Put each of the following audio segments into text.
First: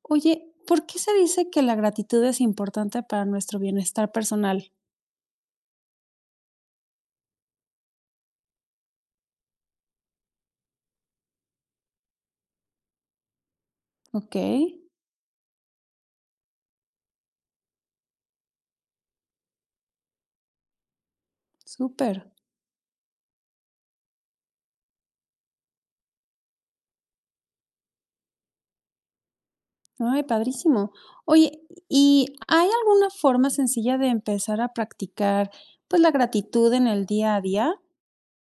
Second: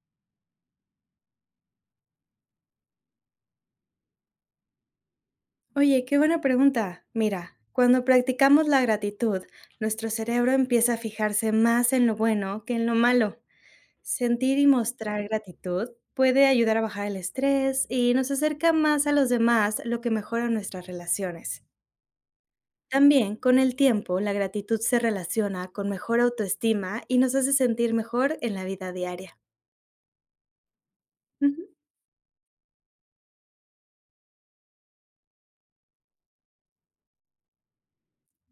Oye, ¿por qué se dice que la gratitud es importante para nuestro bienestar personal? Oye, qué buena pregunta. Mira, cuando practicamos la gratitud, nuestro cerebro empieza a fijarse más en lo bueno que en lo malo. Ok, Sentir y mostrar gratitud puede ayudar a bajar el estrés y nos acerca más a los demás, lo que mejora nuestras relaciones. súper. También, con el tiempo, la gratitud se relaciona con mejor autoestima y nos hace sentir mejor en la vida diaria. Ay, padrísimo. Oye, ¿y hay alguna forma sencilla de empezar a practicar, pues, la gratitud en el día a día?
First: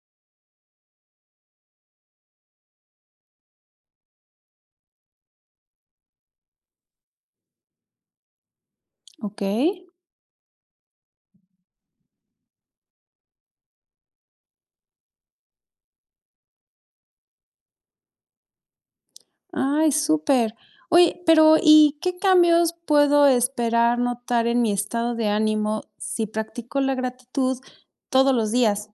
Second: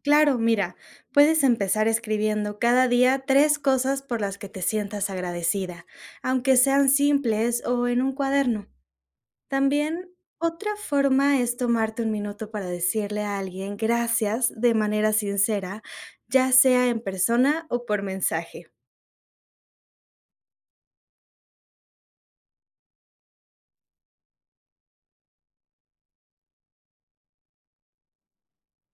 Claro, mira, puedes empezar escribiendo cada día tres cosas por las que te sientas agradecida, aunque sean simples o en un cuaderno. Ok. También, otra forma es tomarte un minuto para decirle a alguien gracias de manera sincera, ya sea en persona o por mensaje. Ay, súper. Oye, pero ¿y qué cambios puedo esperar notar en mi estado de ánimo si practico la gratitud todos los días?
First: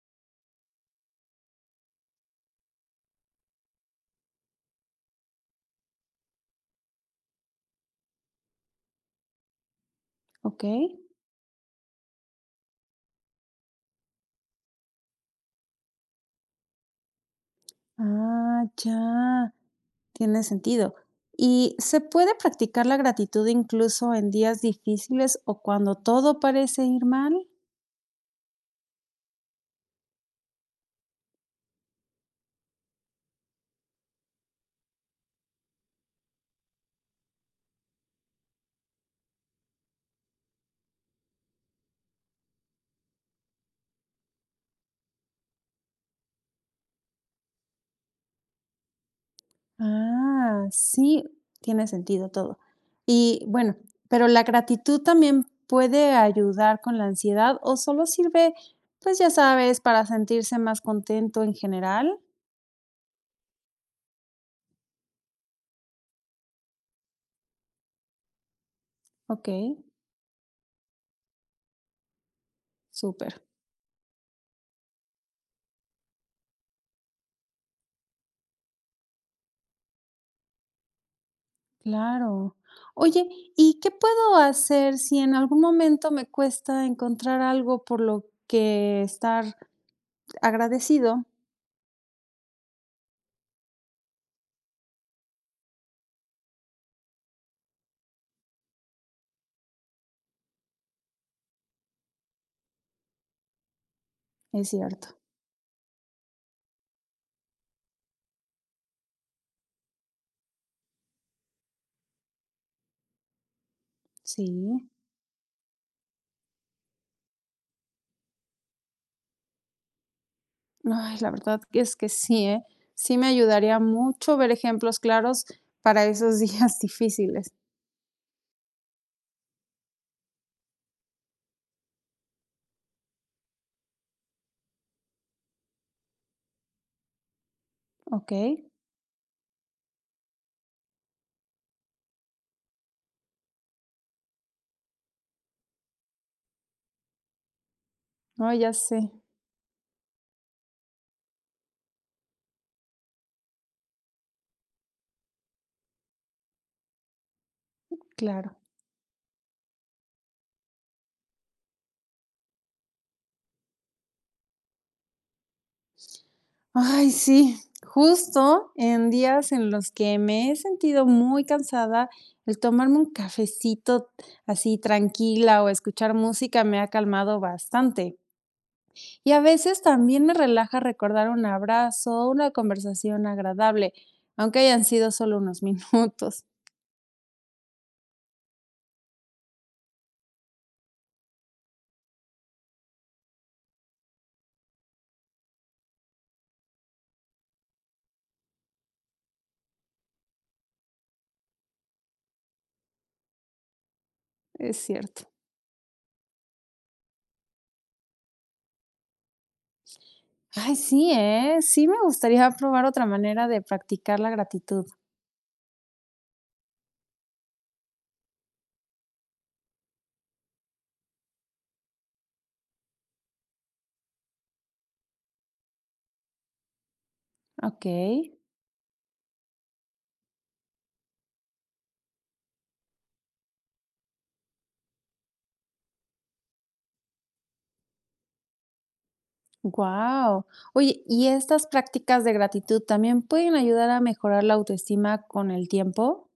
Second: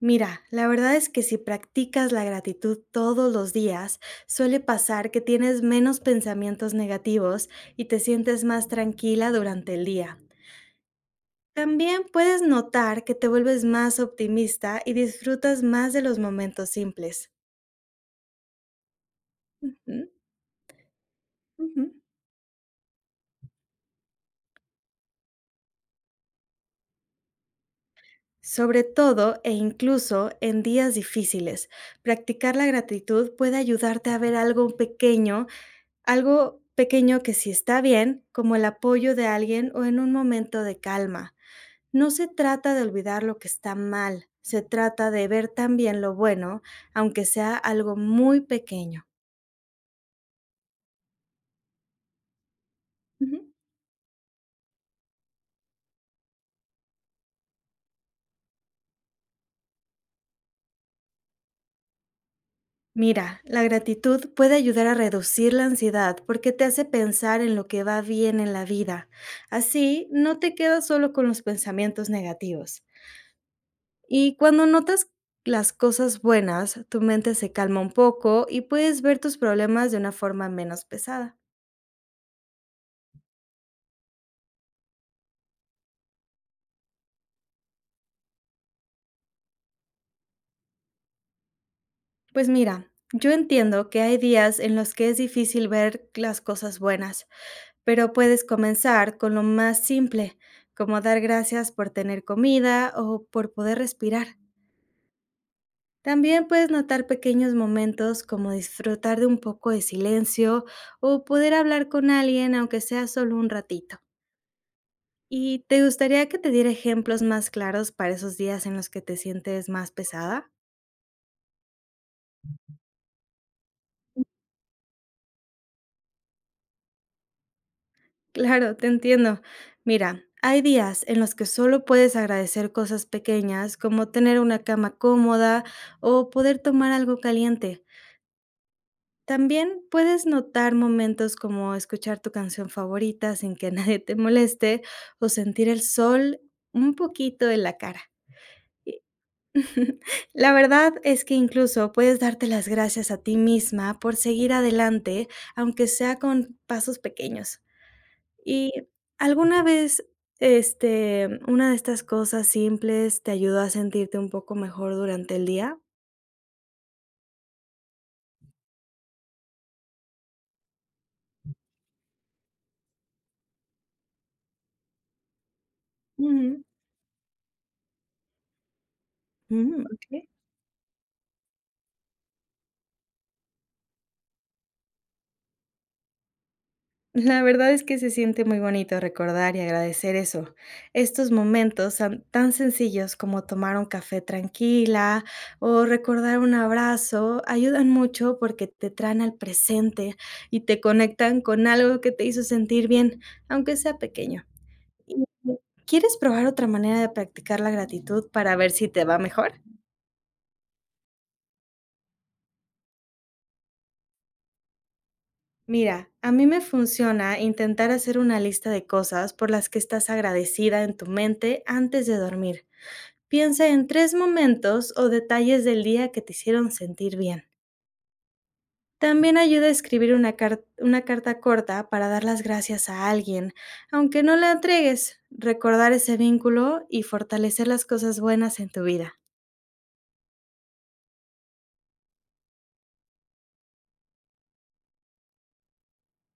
Mira, la verdad es que si practicas la gratitud todos los días, suele pasar que tienes menos pensamientos negativos y te sientes más tranquila durante el día. Ok. También puedes notar que te vuelves más optimista y disfrutas más de los momentos simples. Ah, ya. Ujú, Tiene sentido. ¿Y ujú. se puede practicar la gratitud incluso en días difíciles o cuando todo parece ir mal? Sobre todo e incluso en días difíciles. Practicar la gratitud puede ayudarte a ver algo pequeño que sí está bien, como el apoyo de alguien o en un momento de calma. No se trata de olvidar lo que está mal, se trata de ver también lo bueno, aunque sea algo muy pequeño. Ah, sí, tiene sentido todo. Ujú. Y bueno, pero la gratitud también puede ayudar con la ansiedad o solo sirve, pues ya sabes, para sentirse más contento en general. Mira, la gratitud puede ayudar a reducir la ansiedad porque te hace pensar en lo que va bien en la vida. Ok, Así, no te quedas solo con los pensamientos negativos. súper, Y cuando notas las cosas buenas, tu mente se calma un poco y puedes ver tus problemas de una forma menos pesada. claro. Oye, ¿y qué puedo hacer si en algún momento me cuesta encontrar algo por lo que estar agradecido? Pues mira, yo entiendo que hay días en los que es difícil ver las cosas buenas, pero puedes comenzar con lo más simple, como dar gracias por tener comida o por poder respirar. Es cierto, También puedes notar pequeños momentos como disfrutar de un poco de silencio o poder hablar con alguien aunque sea solo un ratito. sí. ¿Y te gustaría que te diera ejemplos más claros para esos días en los que te sientes más pesada? Ay, la verdad que es que sí, ¿eh? Sí me ayudaría mucho ver ejemplos claros para esos días difíciles. Claro, te entiendo. Mira, hay días en los que solo puedes agradecer cosas pequeñas como tener una cama cómoda o poder tomar algo caliente. Ok, También puedes notar momentos como escuchar tu canción favorita sin que nadie te moleste o sentir el sol un poquito en la cara. no, ya Y sé, la verdad es que incluso puedes darte las gracias a ti misma por seguir adelante, aunque sea con pasos pequeños. claro. ¿Y alguna vez, una de estas cosas simples te ayudó a sentirte un poco mejor durante el día? Ay, sí, justo en días en los que me he sentido muy cansada, el tomarme un cafecito así tranquila o escuchar música Ujú. me ha calmado bastante. Y a veces Mm, también ok. me relaja recordar un abrazo, una conversación agradable, aunque hayan sido solo unos minutos. La verdad es que se siente muy bonito recordar y agradecer eso, estos momentos tan sencillos como tomar un café tranquila o recordar un abrazo ayudan mucho porque te traen al presente y te conectan con algo que te hizo sentir bien, aunque sea pequeño. Es Y- cierto. ¿Quieres probar otra manera de practicar la gratitud para ver si te va mejor? Ay, sí, ¿eh? Sí me gustaría probar otra manera de practicar la gratitud. Mira, a mí me funciona intentar hacer una lista de cosas por las que estás agradecida en tu mente antes de dormir. Piensa en tres momentos o detalles del día que te hicieron sentir bien. Ok. También ayuda a escribir una carta corta para dar las gracias a alguien, aunque no la entregues, recordar ese vínculo y fortalecer las cosas buenas en tu vida. Wow. Oye, ¿y estas prácticas de gratitud también pueden ayudar a mejorar la autoestima con el tiempo?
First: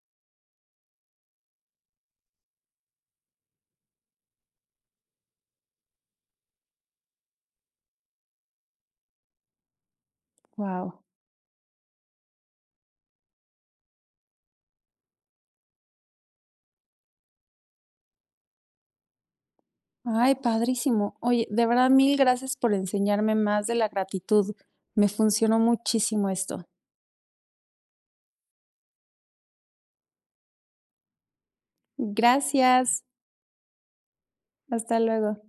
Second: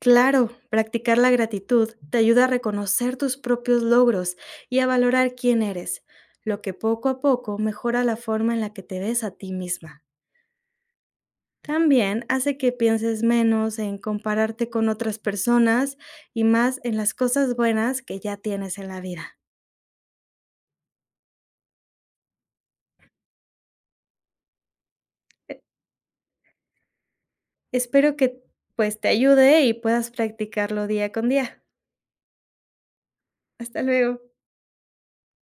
Claro, practicar la gratitud te ayuda a reconocer tus propios logros y a valorar quién eres, lo que poco a poco mejora la forma en la que te ves a ti misma. Wow. También hace que pienses menos en compararte con otras personas y más en las cosas buenas que ya tienes en la vida. Ay, padrísimo. Oye, de verdad, mil gracias por enseñarme más de la gratitud. Me E- funcionó muchísimo esto. Espero que pues te ayude y puedas practicarlo día con día. Gracias. Hasta luego. Hasta luego.